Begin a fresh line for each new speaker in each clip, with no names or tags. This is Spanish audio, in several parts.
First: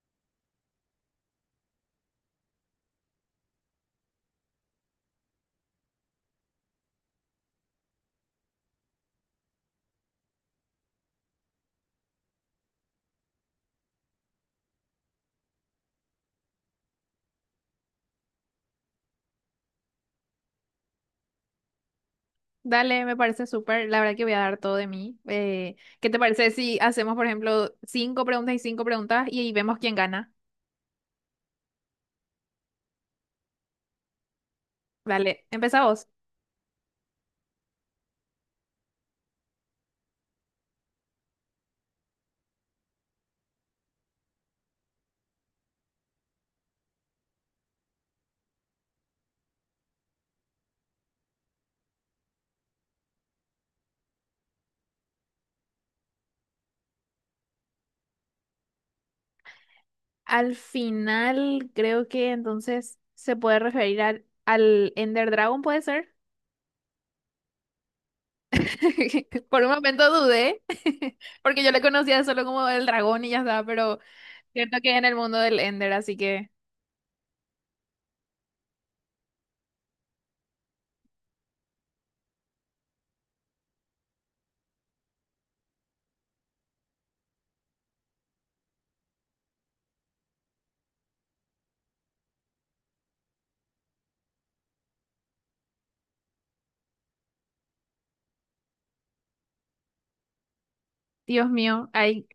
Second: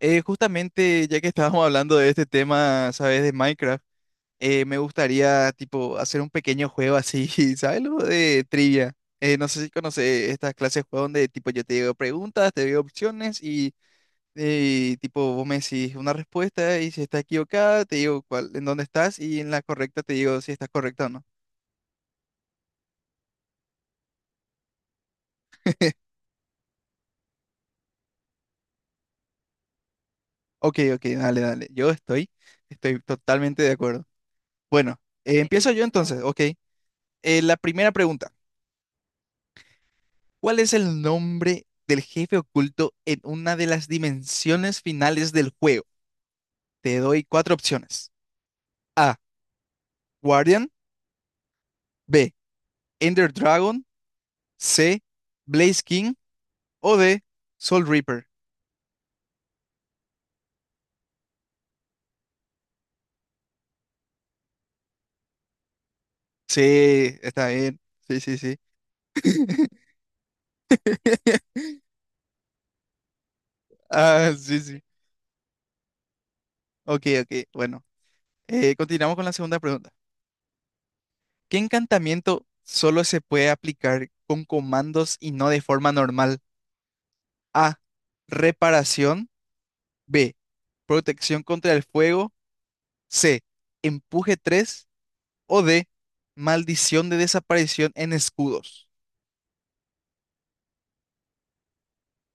Justamente, ya que estábamos hablando de este tema, ¿sabes? De Minecraft, me gustaría, tipo, hacer un pequeño juego así, ¿sabes? Algo de trivia. No sé si conoces estas clases de juego donde, tipo, yo te digo preguntas, te digo opciones y, tipo, vos me decís una respuesta y si está equivocada, te digo cuál, en dónde estás y en la correcta te digo si estás correcta o no.
Dale, me parece súper. La verdad que voy a dar todo de mí. ¿Qué te parece si hacemos, por ejemplo, cinco preguntas y ahí vemos quién gana?
Ok, ok, dale, dale. Estoy totalmente de acuerdo. Bueno,
Dale,
empiezo yo
empezá vos.
entonces, ok. La primera pregunta. ¿Cuál es el nombre del jefe oculto en una de las dimensiones finales del juego? Te doy cuatro opciones. A. Guardian. B. Ender Dragon. C. Blaze King. O D. Soul Reaper.
Al final, creo que entonces se puede referir al Ender Dragon, ¿puede ser?
Sí, está bien. Sí, sí, sí.
Por un momento dudé, porque yo le conocía solo como el dragón y ya está, pero
Ah, sí,
cierto
sí.
que es en el mundo del Ender, así que,
Ok, ok. Bueno, continuamos con la segunda pregunta. ¿Qué encantamiento solo se puede aplicar con comandos y no de forma normal? A. Reparación. B. Protección contra el fuego. C. Empuje 3. O D. Maldición de desaparición en escudos.
Dios mío, ahí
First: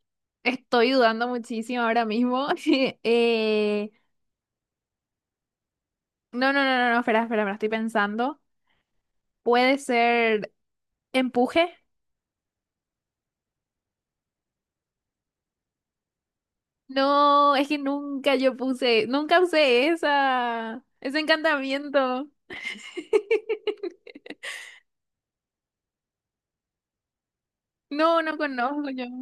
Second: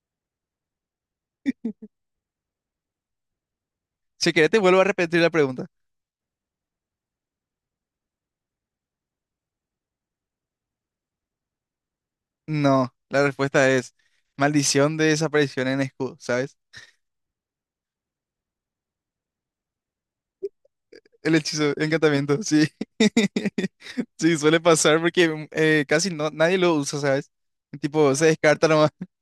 estoy dudando muchísimo ahora mismo. Eh,
Si querés, te vuelvo a repetir la pregunta.
No, no, no, no, no, espera, espera, me lo estoy pensando. ¿Puede ser empuje?
No, la respuesta es maldición de desaparición en escudos, ¿sabes?
No, es que nunca yo puse, nunca usé esa, ese
El hechizo,
encantamiento.
encantamiento, sí. Sí, suele pasar porque casi no, nadie lo usa, ¿sabes? Tipo,
No,
se
no
descarta
conozco
nomás.
yo.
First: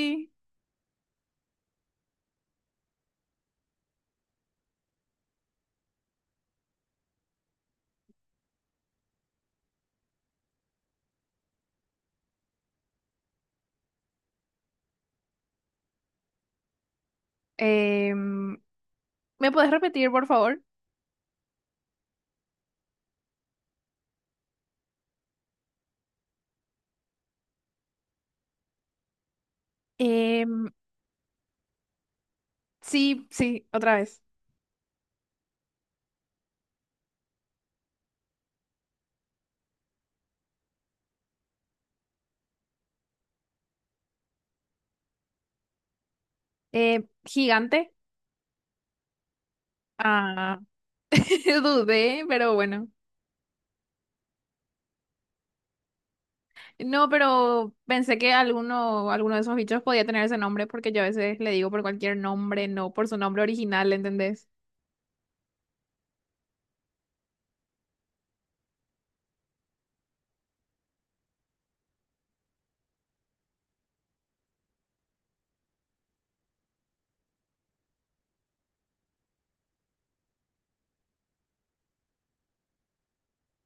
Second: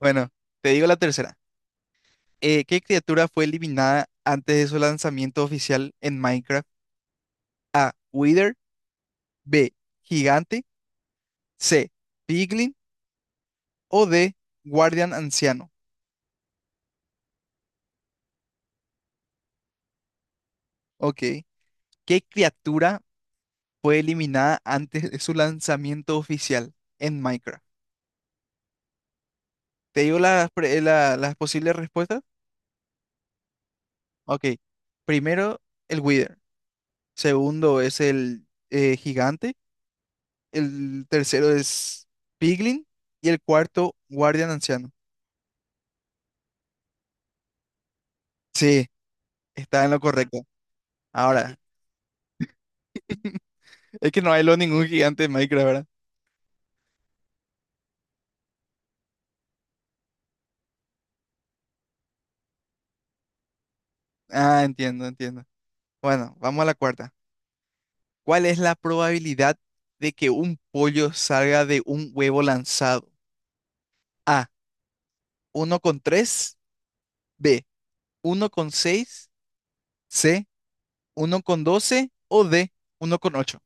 Bueno, te digo la tercera. ¿Qué criatura fue eliminada antes de su lanzamiento oficial en Minecraft? Wither, B, gigante. C, piglin. O D, guardián anciano.
Em, ¿Me puedes repetir, por favor?
Ok. ¿Qué criatura fue eliminada antes de su lanzamiento oficial en Minecraft? ¿Te digo las,
Em,
las posibles respuestas?
sí, sí, otra vez.
Ok. Primero, el Wither. Segundo es el gigante. El tercero es piglin. Y el cuarto, guardián anciano.
Gigante.
Sí, está en lo correcto.
Ah,
Ahora,
dudé, pero bueno.
es que no hay lo ningún gigante en Minecraft, ¿verdad?
No, pero pensé que alguno, alguno de esos bichos podía tener ese nombre porque yo a veces le digo por cualquier nombre, no por su nombre original, ¿entendés?
Ah, entiendo, entiendo. Bueno, vamos a la cuarta. ¿Cuál es la probabilidad de que un pollo salga de un huevo lanzado? A, uno con tres. B, uno con seis. C, uno con 12. O D, uno con ocho.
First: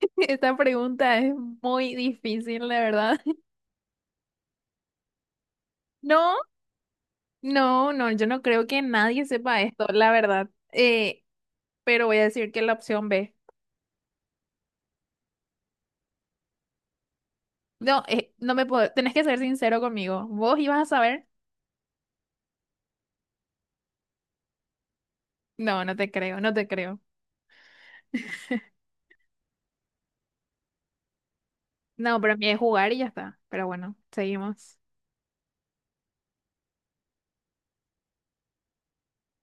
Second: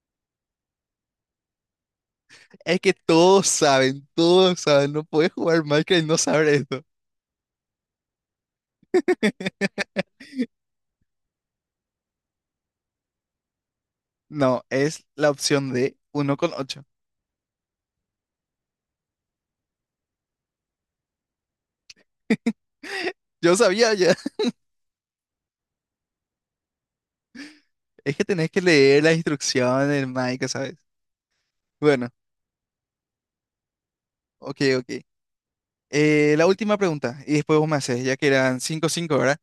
Esta pregunta es muy difícil, la
Es que
verdad.
todos saben, no puedes jugar Minecraft y no
No,
saber esto.
no, no, yo no creo que nadie sepa esto, la verdad. Pero voy a decir que la opción B.
No, es la opción D, uno con ocho.
No, no me puedo, tenés que ser sincero conmigo. ¿Vos ibas a saber?
Yo sabía ya.
No, no te creo, no te creo.
Es que tenés que leer las instrucciones, del Minecraft, ¿sabes? Bueno,
No, pero a mí es jugar y ya está. Pero bueno,
ok,
seguimos.
ok. La última pregunta, y después vos me haces, ya que eran cinco cinco, ¿verdad?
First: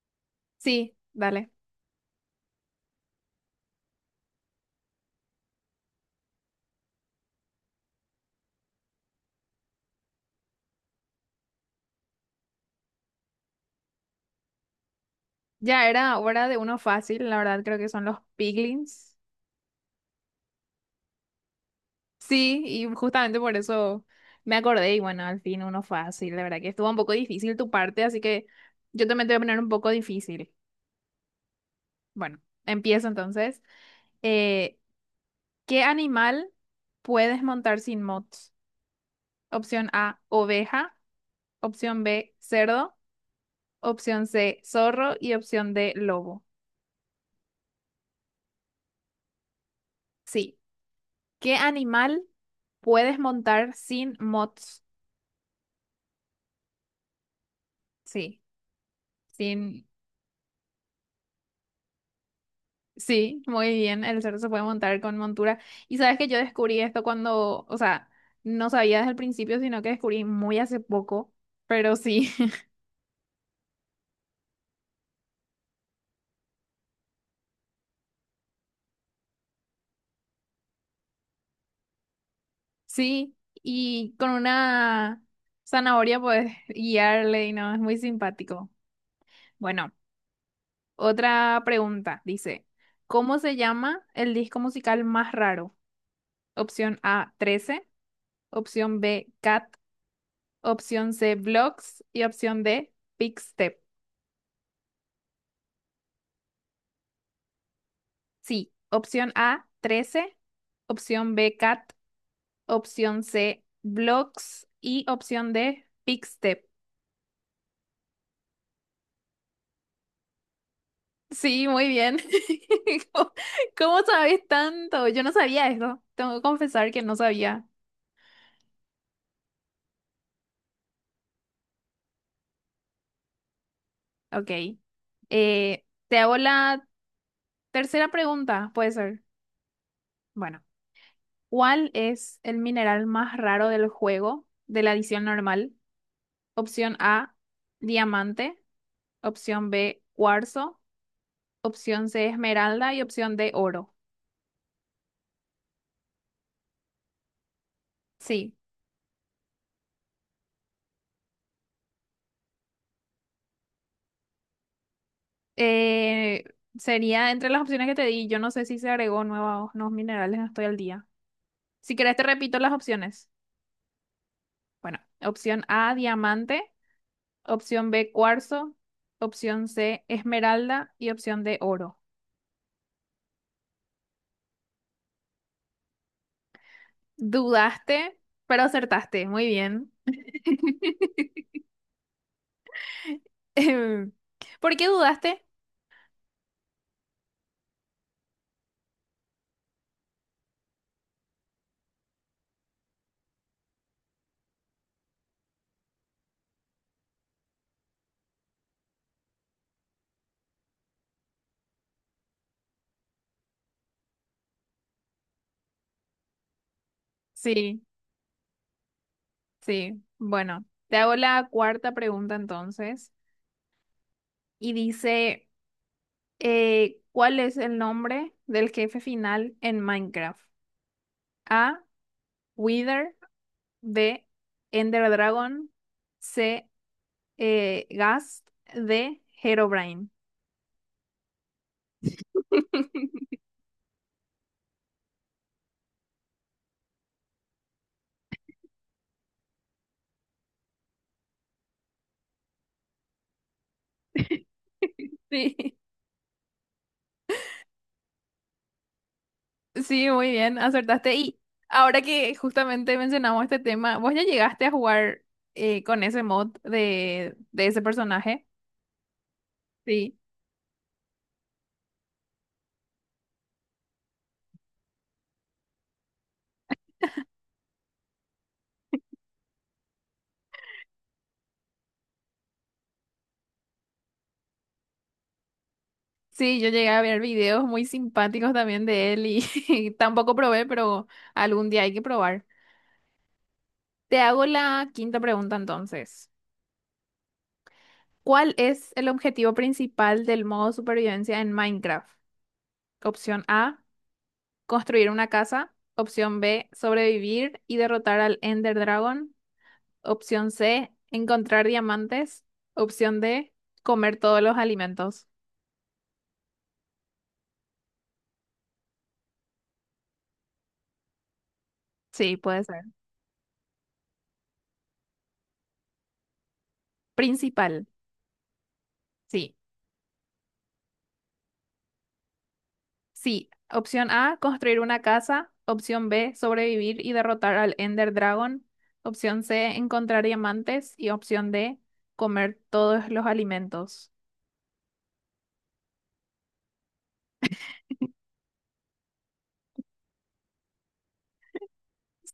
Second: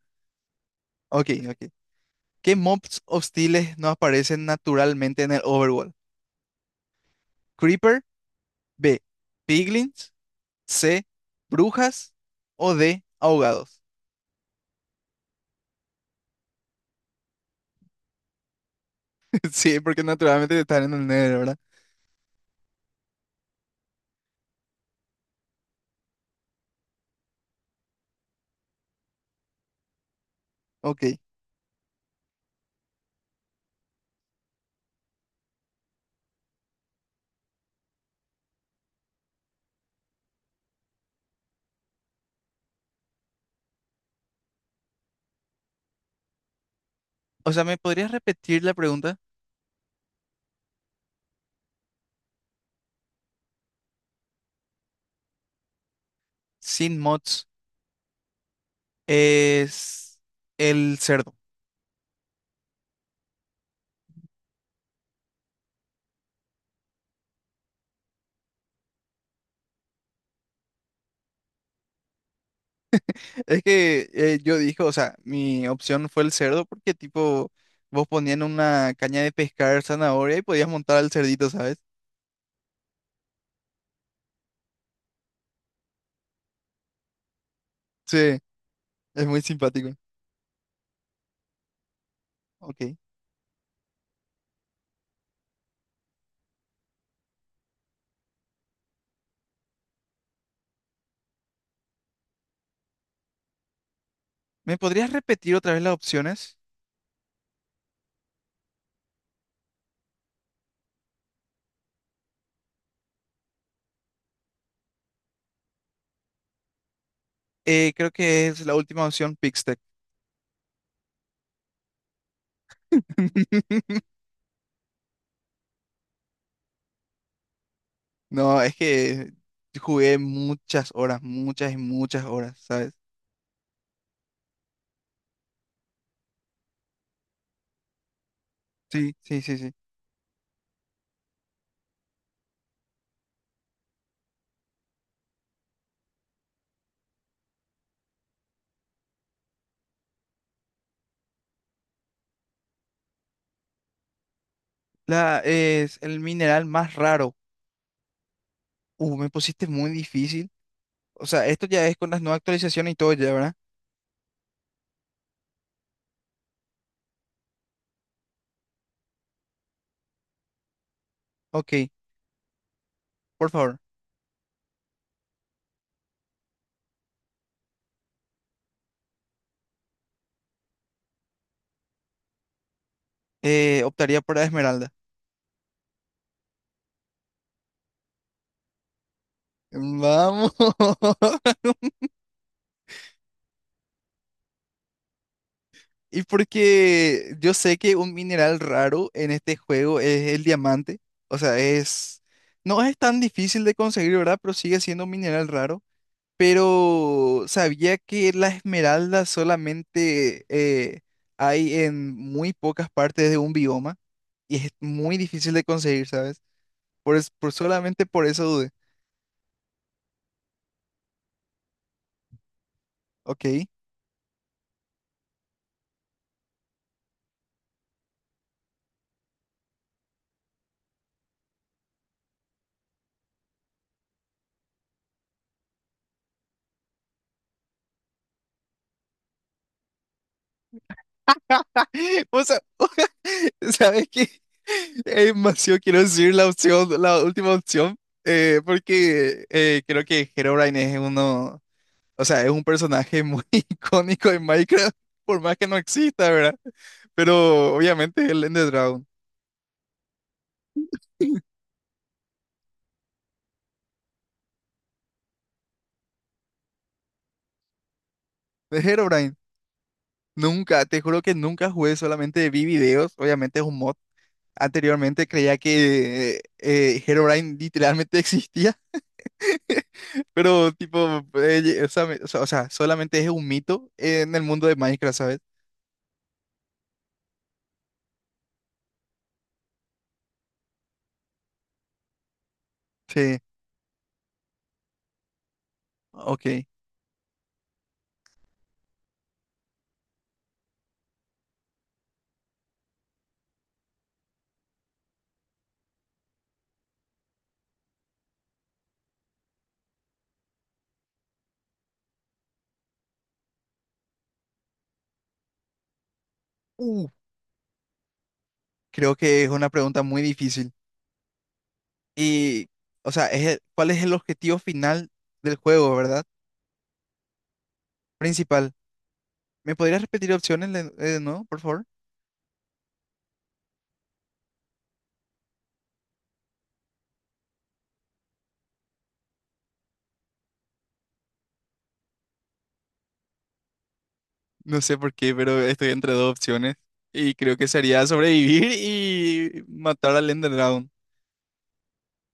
Sí,
Ok,
dale.
ok. ¿Qué mobs hostiles no aparecen naturalmente en el Overworld? Creeper, B, Piglins, C, Brujas o D, Ahogados.
Ya era hora de uno fácil, la verdad creo que son los piglins.
Sí, porque naturalmente están en el Nether, ¿verdad?
Sí, y justamente por eso me acordé y bueno, al fin uno fácil, la verdad que estuvo un poco difícil tu parte, así que yo también te voy a poner un poco difícil.
Ok.
Bueno, empiezo entonces. Eh, ¿Qué animal puedes montar sin mods? Opción A, oveja, opción B, cerdo, opción C, zorro y opción D, lobo.
O sea, ¿me podrías repetir la pregunta?
Sí, ¿qué animal puedes montar sin mods?
Sin mods
Sí. Sí,
es el cerdo.
sí, muy bien. El cerdo se puede montar con montura. Y sabes que yo descubrí esto cuando, o sea, no sabía desde el principio, sino que descubrí muy hace poco. Pero sí,
Es que yo dije, o sea, mi opción fue el cerdo porque tipo vos ponían una caña de pescar zanahoria y podías montar al cerdito, ¿sabes?
sí. Y con una zanahoria puedes guiarle y no, es muy
Sí,
simpático.
es muy simpático.
Bueno, otra pregunta. Dice,
Ok.
¿cómo se llama el disco musical más raro? Opción A, 13. Opción B, Cat. Opción C, Vlogs. Y opción D, Step.
¿Me podrías repetir otra vez las opciones?
Sí, opción A, 13, opción B, cat, opción C, blocks y opción D, step.
Creo que es la última opción, Pixtec.
Sí, muy bien. ¿Cómo, cómo sabes tanto? Yo no sabía eso. Tengo que confesar que no sabía.
No, es que jugué muchas horas, muchas y muchas horas, ¿sabes?
Ok. Te hago la tercera pregunta, puede
Sí,
ser.
sí, sí, sí.
Bueno, ¿cuál es el mineral más raro del juego de la edición normal? Opción A, diamante. Opción B, cuarzo. Opción C, esmeralda y opción D, oro.
La es el mineral más raro.
Sí.
Me pusiste muy difícil. O sea, esto ya es con las nuevas actualizaciones y todo ya, ¿verdad?
Eh, Sería entre las opciones que te di. Yo no sé si se agregó nuevos, nuevos minerales, no estoy al día.
Ok.
Si querés, te repito las opciones.
Por favor,
Bueno, opción A, diamante. Opción B, cuarzo. Opción C, esmeralda. Y opción D, oro.
optaría por la esmeralda.
Dudaste, pero acertaste. Muy bien.
Vamos.
Em, ¿Por qué dudaste?
Y porque yo sé que un mineral raro en este juego es el diamante. O sea, es... No es tan difícil de conseguir, ¿verdad? Pero sigue siendo un mineral raro. Pero sabía que la esmeralda solamente hay en muy pocas partes de un bioma. Y es muy difícil de conseguir, ¿sabes? Por
Sí,
solamente por eso dudé.
sí. Bueno, te hago la cuarta pregunta entonces.
Ok.
Y dice. ¿Cuál es el nombre del jefe final en Minecraft? A. Wither. B. Ender Dragon. C. Ghast. D. Herobrine.
O sea, ¿sabes qué? Es demasiado quiero decir la opción, la última opción, porque creo que Herobrine es uno, o sea, es un personaje muy icónico en Minecraft, por más que
Sí,
no exista, ¿verdad? Pero obviamente es el Ender Dragon.
sí, muy bien, acertaste. Y ahora que justamente mencionamos este tema, ¿vos ya llegaste a jugar con ese mod de ese personaje?
De Herobrine,
Sí.
nunca, te juro que nunca jugué, solamente vi videos, obviamente es un mod. Anteriormente creía que Herobrine literalmente existía. Pero, tipo, o sea, solamente es un mito en el mundo de Minecraft, ¿sabes?
Sí, yo llegué a ver videos muy simpáticos también de él y tampoco probé, pero algún día hay que probar.
Sí,
Te hago la quinta pregunta entonces.
ok.
¿Cuál es el objetivo principal del modo supervivencia en Minecraft? Opción A, construir una casa. Opción B, sobrevivir y derrotar al Ender Dragon. Opción C, encontrar diamantes. Opción D, comer todos los alimentos.
Uh, creo que es una pregunta muy difícil.
Sí, puede
Y,
ser.
o sea, ¿cuál es el objetivo final del juego, verdad?
Principal,
Principal.
sí.
¿Me podrías repetir opciones de nuevo, por favor?
Sí, opción A, construir una casa. Opción B, sobrevivir y derrotar al Ender Dragon. Opción C, encontrar diamantes. Y opción D, comer todos los alimentos.
No sé por qué, pero estoy entre dos opciones. Y creo que sería sobrevivir y matar al Ender Dragon.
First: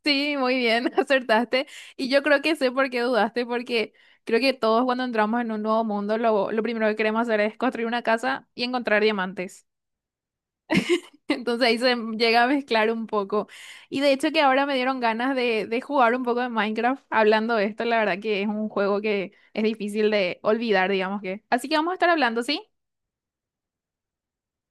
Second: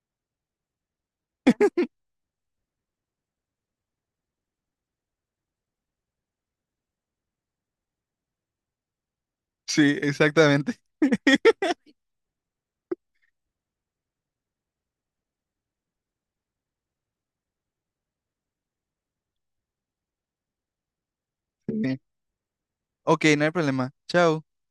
Sí, muy bien, acertaste. Y yo creo que sé por qué dudaste, porque creo que todos cuando entramos en un nuevo mundo, lo primero que queremos hacer es construir una casa y encontrar diamantes.
Sí, exactamente.
Entonces ahí se llega a mezclar un poco. Y de hecho que ahora me dieron ganas de jugar un poco de Minecraft hablando de esto. La verdad que es un juego que es difícil de olvidar, digamos que. Así que vamos a
Sí.
estar hablando, ¿sí?
Ok, no hay problema. Chao.